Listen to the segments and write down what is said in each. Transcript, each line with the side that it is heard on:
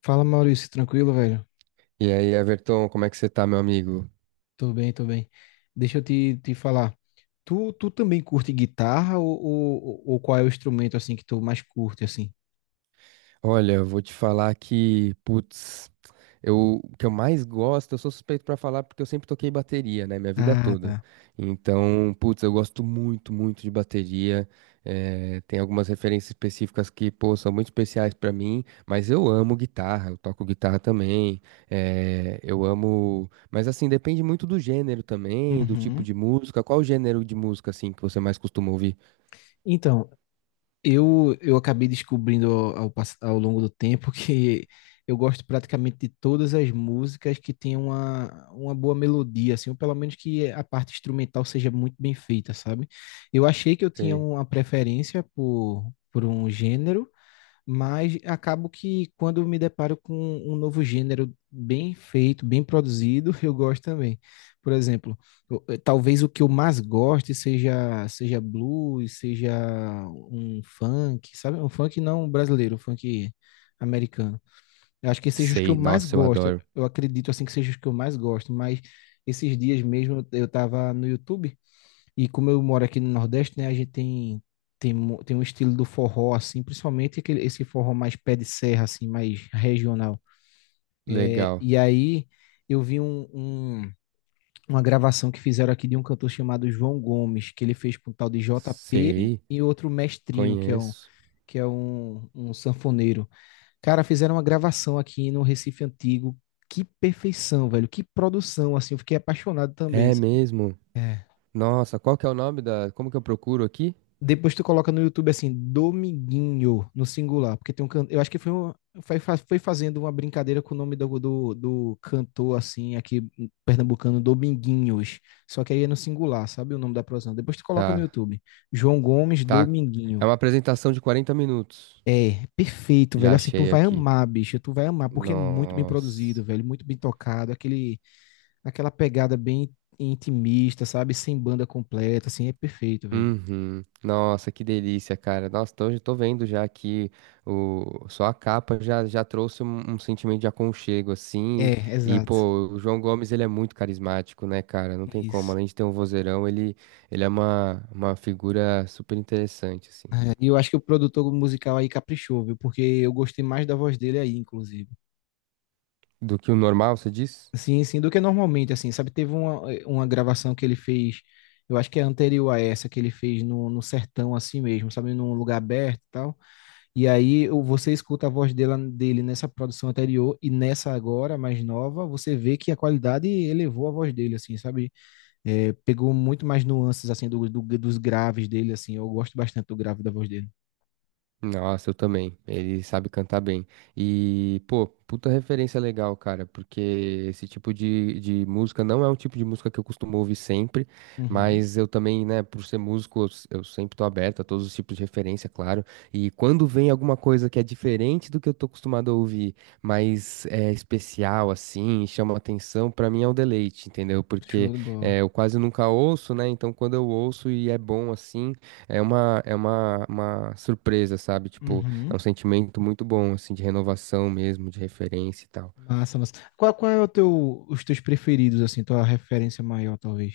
left: Fala, Maurício, tranquilo, velho?
right: E aí, Everton, como é que você tá, meu amigo?
left: Tô bem, tô bem. Deixa eu te falar. Tu também curte guitarra ou qual é o instrumento assim que tu mais curte assim?
right: Olha, eu vou te falar que, putz, o que eu mais gosto, eu sou suspeito pra falar porque eu sempre toquei bateria, né, minha vida
left: Ah,
right: toda.
left: tá.
right: Então, putz, eu gosto muito, muito de bateria. Tem algumas referências específicas que, pô, são muito especiais pra mim, mas eu amo guitarra, eu toco guitarra também. Eu amo, mas assim, depende muito do gênero também, do tipo
left: Uhum.
right: de música. Qual o gênero de música, assim, que você mais costuma ouvir?
left: Então, eu acabei descobrindo ao longo do tempo que eu gosto praticamente de todas as músicas que tem uma boa melodia, assim, ou pelo menos que a parte instrumental seja muito bem feita, sabe? Eu achei que eu tinha
right: Sei.
left: uma preferência por um gênero, mas acabo que quando me deparo com um novo gênero bem feito, bem produzido, eu gosto também. Por exemplo, talvez o que eu mais goste seja blues, seja um funk, sabe? Um funk não brasileiro, um funk americano. Eu acho que esses sejam os que eu
right: Sei,
left: mais
right: nossa, eu
left: gosto.
right: adoro.
left: Eu acredito assim que sejam os que eu mais gosto, mas esses dias mesmo eu estava no YouTube e como eu moro aqui no Nordeste, né, a gente tem, tem um estilo do forró, assim, principalmente aquele, esse forró mais pé de serra, assim, mais regional. É,
right: Legal.
left: e aí eu vi um- uma gravação que fizeram aqui de um cantor chamado João Gomes, que ele fez com o tal de JP
right: Sei,
left: e outro Mestrinho,
right: conheço.
left: que é um, um sanfoneiro. Cara, fizeram uma gravação aqui no Recife Antigo. Que perfeição, velho. Que produção, assim. Eu fiquei apaixonado também.
right: É
left: Sabe?
right: mesmo?
left: É.
right: Nossa, qual que é o nome da. Como que eu procuro aqui?
left: Depois tu coloca no YouTube assim, Dominguinho, no singular, porque tem um canto. Eu acho que foi, foi fazendo uma brincadeira com o nome do cantor, assim, aqui pernambucano, Dominguinhos. Só que aí é no singular, sabe o nome da produção? Depois tu coloca no
right: Tá,
left: YouTube. João Gomes,
right: tá. É
left: Dominguinho.
right: uma apresentação de 40 minutos.
left: É, perfeito,
right: Já
left: velho. Assim, tu
right: achei
left: vai
right: aqui.
left: amar, bicho. Tu vai amar, porque é muito bem produzido,
right: Nossa.
left: velho. Muito bem tocado. Aquele, aquela pegada bem intimista, sabe? Sem banda completa, assim, é perfeito, velho.
right: Uhum. Nossa, que delícia, cara. Nossa, então eu tô vendo já aqui o só a capa já trouxe um sentimento de aconchego assim.
left: É,
right: E
left: exato.
right: pô, o João Gomes ele é muito carismático, né, cara? Não tem como,
left: Isso.
right: além de ter um vozeirão, ele é uma figura super interessante assim.
left: E eu acho que o produtor musical aí caprichou, viu? Porque eu gostei mais da voz dele aí, inclusive.
right: Do que o normal, você diz?
left: Sim, sim, do que normalmente, assim, sabe? Teve uma, uma gravação que ele fez, eu acho que é anterior a essa, que ele fez no sertão, assim mesmo, sabe? Num lugar aberto e tal. E aí você escuta a voz dela, dele nessa produção anterior e nessa agora, mais nova, você vê que a qualidade elevou a voz dele, assim, sabe? É, pegou muito mais nuances, assim, dos graves dele, assim. Eu gosto bastante do grave da voz dele.
right: Nossa, eu também. Ele sabe cantar bem. E, pô, puta referência legal, cara, porque esse tipo de música não é um tipo de música que eu costumo ouvir sempre,
left: Uhum.
right: mas eu também, né, por ser músico, eu sempre tô aberto a todos os tipos de referência, claro. E quando vem alguma coisa que é diferente do que eu tô acostumado a ouvir, mas é especial, assim, chama atenção, pra mim é um deleite, entendeu? Porque
left: Show de bola.
right: eu quase nunca ouço, né? Então quando eu ouço e é bom assim. É uma surpresa, sabe? Tipo, é
left: Uhum.
right: um sentimento muito bom, assim, de renovação mesmo, de referência e tal.
left: Massa, massa. Qual é o teu, os teus preferidos, assim, tua referência maior, talvez?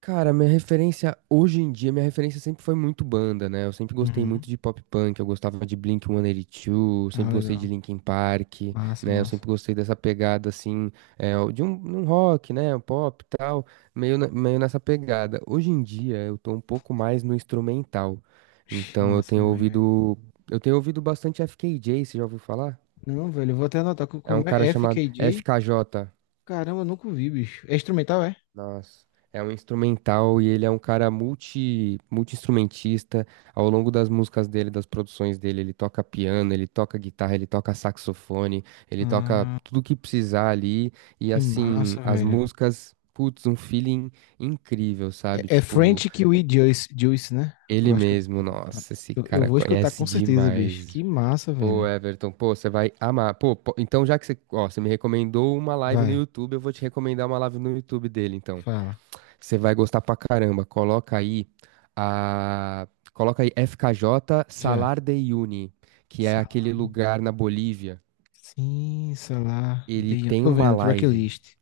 right: Cara, minha referência hoje em dia, minha referência sempre foi muito banda, né? Eu sempre gostei
left: Uhum.
right: muito de pop punk, eu gostava de Blink-182,
left: Ah,
right: sempre gostei de
left: legal.
right: Linkin Park,
left: Massa,
right: né? Eu
left: massa.
right: sempre gostei dessa pegada, assim, é, de um rock, né? Um pop e tal, meio, meio nessa pegada. Hoje em dia, eu tô um pouco mais no instrumental.
left: Ixi,
right: Então, eu
left: massa
right: tenho
left: demais, velho.
right: ouvido, eu tenho ouvido bastante FKJ, você já ouviu falar?
left: Não, velho, eu vou até anotar
right: É um
left: como
right: cara
left: é F
right: chamado
left: K J
right: FKJ.
left: Caramba, eu nunca vi, bicho. É instrumental, é?
right: Nossa. É um instrumental e ele é um cara multi-instrumentista. Ao longo das músicas dele, das produções dele, ele toca piano, ele toca guitarra, ele toca saxofone, ele toca
left: Ah,
right: tudo que precisar ali. E
left: que
right: assim,
left: massa,
right: as
left: velho.
right: músicas, putz, um feeling incrível, sabe?
left: É, é
right: Tipo,
left: French Kiwi Juice, Juice, né? Eu
right: ele
left: acho que eu,
right: mesmo,
left: pronto.
right: nossa, esse
left: Eu
right: cara
left: vou escutar
right: conhece
left: com certeza, bicho. Que
right: demais.
left: massa,
right: Pô,
left: velho.
right: Everton, pô, você vai amar. Pô, então já que você, ó, você me recomendou uma live no
left: Vai,
right: YouTube, eu vou te recomendar uma live no YouTube dele, então.
left: fala.
right: Você vai gostar pra caramba. A coloca aí FKJ
left: Já.
right: Salar de Uyuni, que é aquele
left: Sa-
right: lugar na Bolívia.
left: Sim, sei lá.
right: Ele tem
left: Tô
right: uma
left: vendo,
right: live.
left: tracklist.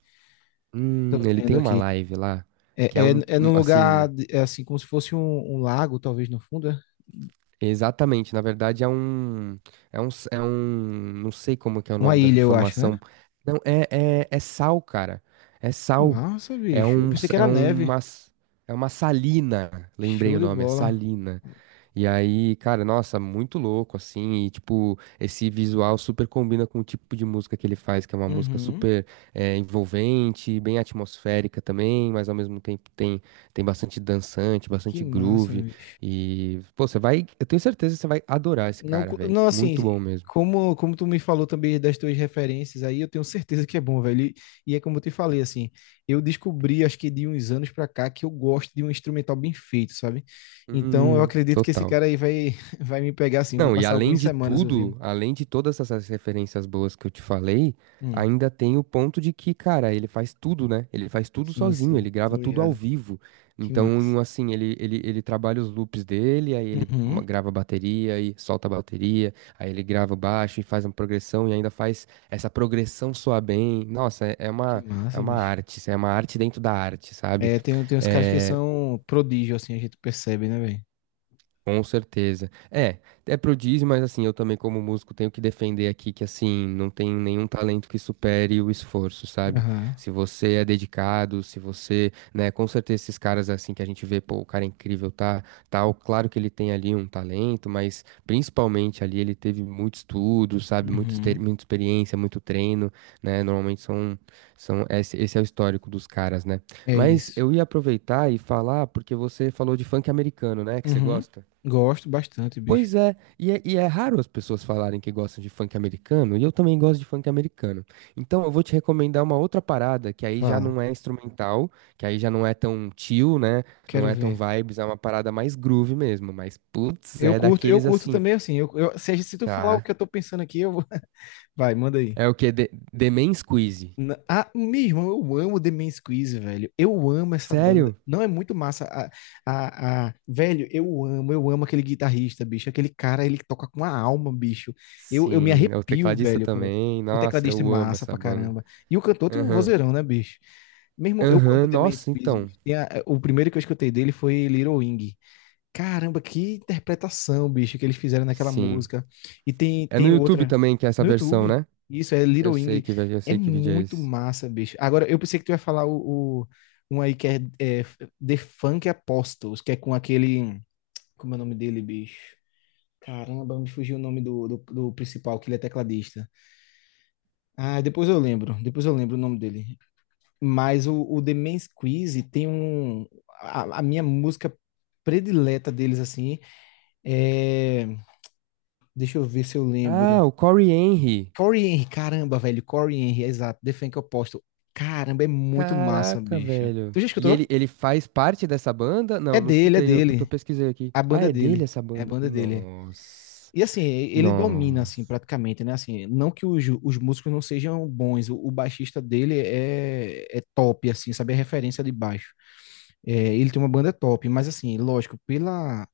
left: Tô
right: Ele
left: vendo
right: tem uma
left: aqui.
right: live lá,
left: É,
right: que é um,
left: é
right: um,
left: num lugar,
right: assim.
left: é assim, como se fosse um lago, talvez, no fundo, é?
right: Exatamente, na verdade é um, não sei como que é o
left: Uma
right: nome dessa
left: ilha, eu acho, né?
right: formação. Não, é, é sal, cara. É
left: Que
right: sal.
left: massa,
right: É
left: bicho. Eu
right: um,
left: pensei
right: s-
left: que
right: é
left: era neve.
right: uma, s- é uma salina, lembrei
left: Show
right: o
left: de
right: nome, é
left: bola.
right: salina. E aí, cara, nossa, muito louco, assim, e tipo, esse visual super combina com o tipo de música que ele faz, que é uma música
left: Uhum.
right: super envolvente, bem atmosférica também, mas ao mesmo tempo tem bastante dançante,
left: Que
right: bastante
left: massa,
right: groove,
left: bicho.
right: e, pô, você vai, eu tenho certeza que você vai adorar esse cara, velho,
left: Não
right: muito bom
left: assim,
right: mesmo.
left: como tu me falou também das tuas referências aí, eu tenho certeza que é bom, velho. E é como eu te falei, assim, eu descobri, acho que de uns anos pra cá, que eu gosto de um instrumental bem feito, sabe? Então, eu acredito que esse
right: Total.
left: cara aí vai, vai me pegar, assim, vou
right: Não, e
left: passar
right: além
left: algumas
right: de
left: semanas ouvindo.
right: tudo, além de todas essas referências boas que eu te falei,
left: Hum,
right: ainda tem o ponto de que, cara, ele faz tudo, né? Ele faz tudo
left: sim,
right: sozinho,
left: sim,
right: ele
left: tô
right: grava tudo ao
left: ligado.
right: vivo.
left: Que
right: Então,
left: massa.
right: um, assim, ele trabalha os loops dele, aí ele
left: Uhum.
right: grava a bateria e solta a bateria, aí ele grava o baixo e faz uma progressão e ainda faz essa progressão soar bem. Nossa, é, é
left: Que
right: uma, é
left: massa,
right: uma
left: bicho.
right: arte, isso é uma arte dentro da arte, sabe?
left: É, tem, tem uns caras que
right: É,
left: são prodígio, assim, a gente percebe, né, velho?
right: com certeza. É prodígio, mas assim, eu também como músico tenho que defender aqui que assim, não tem nenhum talento que supere o esforço, sabe?
left: Aham.
right: Se você é dedicado, se você, né, com certeza esses caras assim que a gente vê, pô, o cara é incrível, tá, tal, claro que ele tem ali um talento, mas principalmente ali ele teve muito estudo, sabe? Muito,
left: Uhum.
right: muita experiência, muito treino, né? Normalmente são, esse é o histórico dos caras, né?
left: É
right: Mas
left: isso.
right: eu ia aproveitar e falar, porque você falou de funk americano, né, que você
left: Uhum.
right: gosta?
left: Gosto bastante, bicho.
right: Pois é, e é raro as pessoas falarem que gostam de funk americano, e eu também gosto de funk americano. Então eu vou te recomendar uma outra parada, que aí já
left: Fala.
right: não é instrumental, que aí já não é tão chill, né? Não
left: Quero
right: é tão
left: ver.
right: vibes, é uma parada mais groove mesmo, mas putz, é
left: Eu
right: daqueles
left: curto
right: assim,
left: também, assim. Eu- se, a gente- se tu falar o
right: tá?
left: que eu tô pensando aqui, eu vou. Vai, manda aí.
right: É o quê? The Man Squeeze.
left: Ah, meu irmão, eu amo The Man's Quiz, velho. Eu amo essa banda.
right: Sério?
left: Não é muito massa. Velho, eu amo aquele guitarrista, bicho. Aquele cara, ele toca com a alma, bicho. Eu me
right: Sim, é o
left: arrepio,
right: tecladista
left: velho.
right: também.
left: O
right: Nossa,
left: tecladista é
right: eu amo
left: massa
right: essa
left: pra
right: banda.
left: caramba. E o cantor tem um
right: Aham,
left: vozeirão, né, bicho? Meu irmão, eu amo
right: aham,
left: The Man's
right: nossa,
left: Quiz,
right: então.
left: bicho. O primeiro que eu escutei dele foi Little Wing. Caramba, que interpretação, bicho, que eles fizeram naquela
right: Sim.
left: música. E tem,
right: É no
left: tem
right: YouTube
left: outra
right: também que é essa
left: no
right: versão,
left: YouTube.
right: né?
left: Isso é Little Wing.
right: Eu
left: É
right: sei que vídeo é
left: muito
right: esse.
left: massa, bicho. Agora, eu pensei que tu ia falar um aí que é, é The Funk Apostles, que é com aquele. Como é o nome dele, bicho? Caramba, me fugiu o nome do principal, que ele é tecladista. Ah, depois eu lembro. Depois eu lembro o nome dele. Mas o The Mens Quiz tem um. A minha música predileta deles, assim. É. Deixa eu ver se eu lembro.
right: Ah, o Corey Henry.
left: Corey Henry, caramba, velho. Corey Henry, exato. The Funk Oposto. Caramba, é muito massa,
right: Caraca,
left: bicho.
right: velho.
left: Tu já
right: E ele,
left: escutou?
right: ele faz parte dessa banda?
left: É
right: Não, não
left: dele, é
right: escutei, eu tô
left: dele.
right: pesquisei aqui.
left: A
right: Ah,
left: banda é
right: é
left: dele.
right: dele essa
left: É a
right: banda?
left: banda é dele.
right: Nossa.
left: E assim, ele domina,
right: Nossa.
left: assim, praticamente, né? Assim, não que os músicos não sejam bons. O baixista dele é, é top, assim, sabe? É referência de baixo. É, ele tem uma banda top, mas assim, lógico,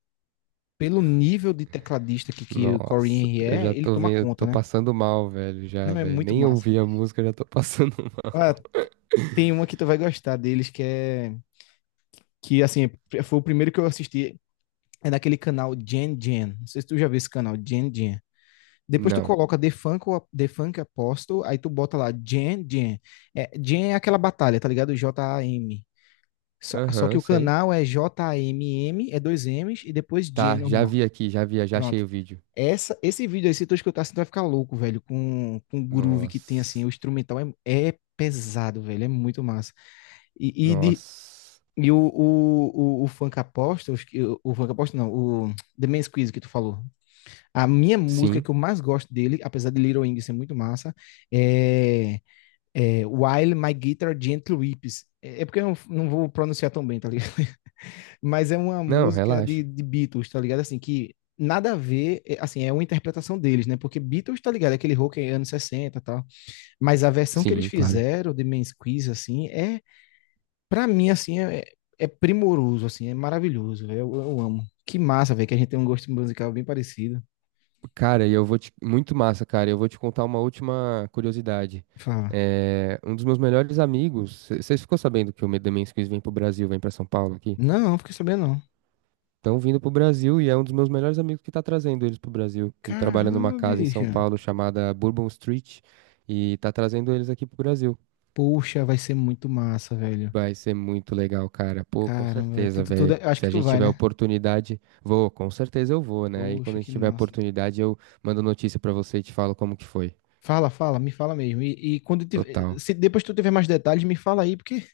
left: pelo nível de tecladista que o Corey
right: Nossa.
left: Henry
right: Eu
left: é,
right: já
left: ele
right: tô
left: toma
right: vendo, eu
left: conta,
right: tô
left: né?
right: passando mal, velho, já,
left: Não, é
right: velho.
left: muito
right: Nem
left: massa.
right: ouvi a música, já tô passando mal.
left: Ah, tem uma que tu vai gostar deles, que é. Que assim, foi o primeiro que eu assisti. É naquele canal Gen Gen. Não sei se tu já viu esse canal, Gen Gen. Depois tu
right: Não.
left: coloca The Funk, The Funk Apostle, aí tu bota lá Gen Gen. É, Gen é aquela batalha, tá ligado? JAM. Só que
right: Aham,
left: o
right: sei.
left: canal é JAMM, é dois M's, e depois Gen
right: Tá, já
left: normal.
right: vi aqui, já vi, já achei
left: Pronto.
right: o vídeo.
left: Esse vídeo aí, se tu escutar, você vai ficar louco, velho, com o groove que tem, assim,
right: Nossa.
left: o instrumental é, é pesado, velho, é muito massa. E, e de,
right: Nossa.
left: E o Funk Apostles, o Funk Apostles não, o The Man's Quiz que tu falou. A minha música
right: Sim.
left: que eu mais gosto dele, apesar de Little Wing ser muito massa, é, é While My Guitar Gently Weeps. É porque eu não vou pronunciar tão bem, tá ligado? Mas é uma
right: Não,
left: música
right: relaxa.
left: de Beatles, tá ligado? Assim, que nada a ver, é, assim, é uma interpretação deles, né? Porque Beatles, tá ligado? É aquele rock anos 60 e tal. Mas a versão que eles
right: Sim, claro.
left: fizeram, The Man's Quiz, assim, é. Pra mim, assim, é primoroso, assim, é maravilhoso, velho. Eu amo. Que massa, velho, que a gente tem um gosto musical bem parecido.
right: Cara, e eu vou te... Muito massa, cara. Eu vou te contar uma última curiosidade.
left: Fala,
right: É, Um dos meus melhores amigos... Vocês ficou sabendo que o Demen's Quiz vem pro Brasil, vem pra São Paulo aqui?
left: não, fiquei sabendo não.
right: Estão vindo pro Brasil e é um dos meus melhores amigos que tá trazendo eles pro Brasil. Ele trabalha numa
left: Caramba,
right: casa em São
left: bicha.
right: Paulo chamada Bourbon Street e tá trazendo eles aqui pro Brasil.
left: Poxa, vai ser muito massa, velho.
right: Vai ser muito legal, cara. Pô, com
left: Caramba, velho.
right: certeza, velho.
left: Acho
right: Se
left: que
right: a
left: tu
right: gente
left: vai,
right: tiver
left: né?
right: oportunidade, vou, com certeza eu vou, né? Aí quando
left: Poxa,
right: a gente
left: que
right: tiver
left: massa.
right: oportunidade, eu mando notícia pra você e te falo como que foi.
left: Fala, fala, me fala mesmo. E quando tiver,
right: Total.
left: se depois tu tiver mais detalhes, me fala aí, porque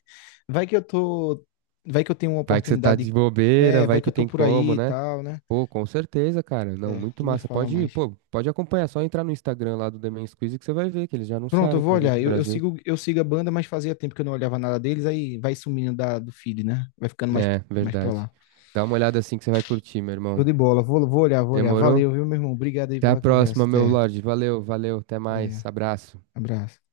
left: vai que eu tô, vai que eu tenho uma
right: Vai que você tá de
left: oportunidade,
right: bobeira,
left: é, vai
right: vai
left: que eu
right: que
left: tô
right: tem
left: por aí
right: como,
left: e
right: né?
left: tal, né?
right: Pô, com certeza, cara. Não,
left: É,
right: muito
left: tu me
right: massa.
left: fala
right: Pode ir,
left: mais.
right: pô, pode acompanhar. Só entrar no Instagram lá do The Men's Quiz que você vai ver que eles já
left: Pronto, eu
right: anunciaram que
left: vou
right: vão vir
left: olhar.
right: pro Brasil.
left: Eu sigo a banda, mas fazia tempo que eu não olhava nada deles, aí vai sumindo da, do feed, né? Vai ficando mais,
right: É,
left: mais pra
right: verdade.
left: lá.
right: Dá uma olhada assim que você vai curtir, meu
left: Show
right: irmão.
left: de bola. Vou, vou olhar, vou olhar.
right: Demorou?
left: Valeu, viu, meu irmão? Obrigado aí
right: Até a
left: pela conversa.
right: próxima, meu
left: Até.
right: Lorde. Valeu, valeu. Até
left: Valeu.
right: mais. Abraço.
left: Abraço.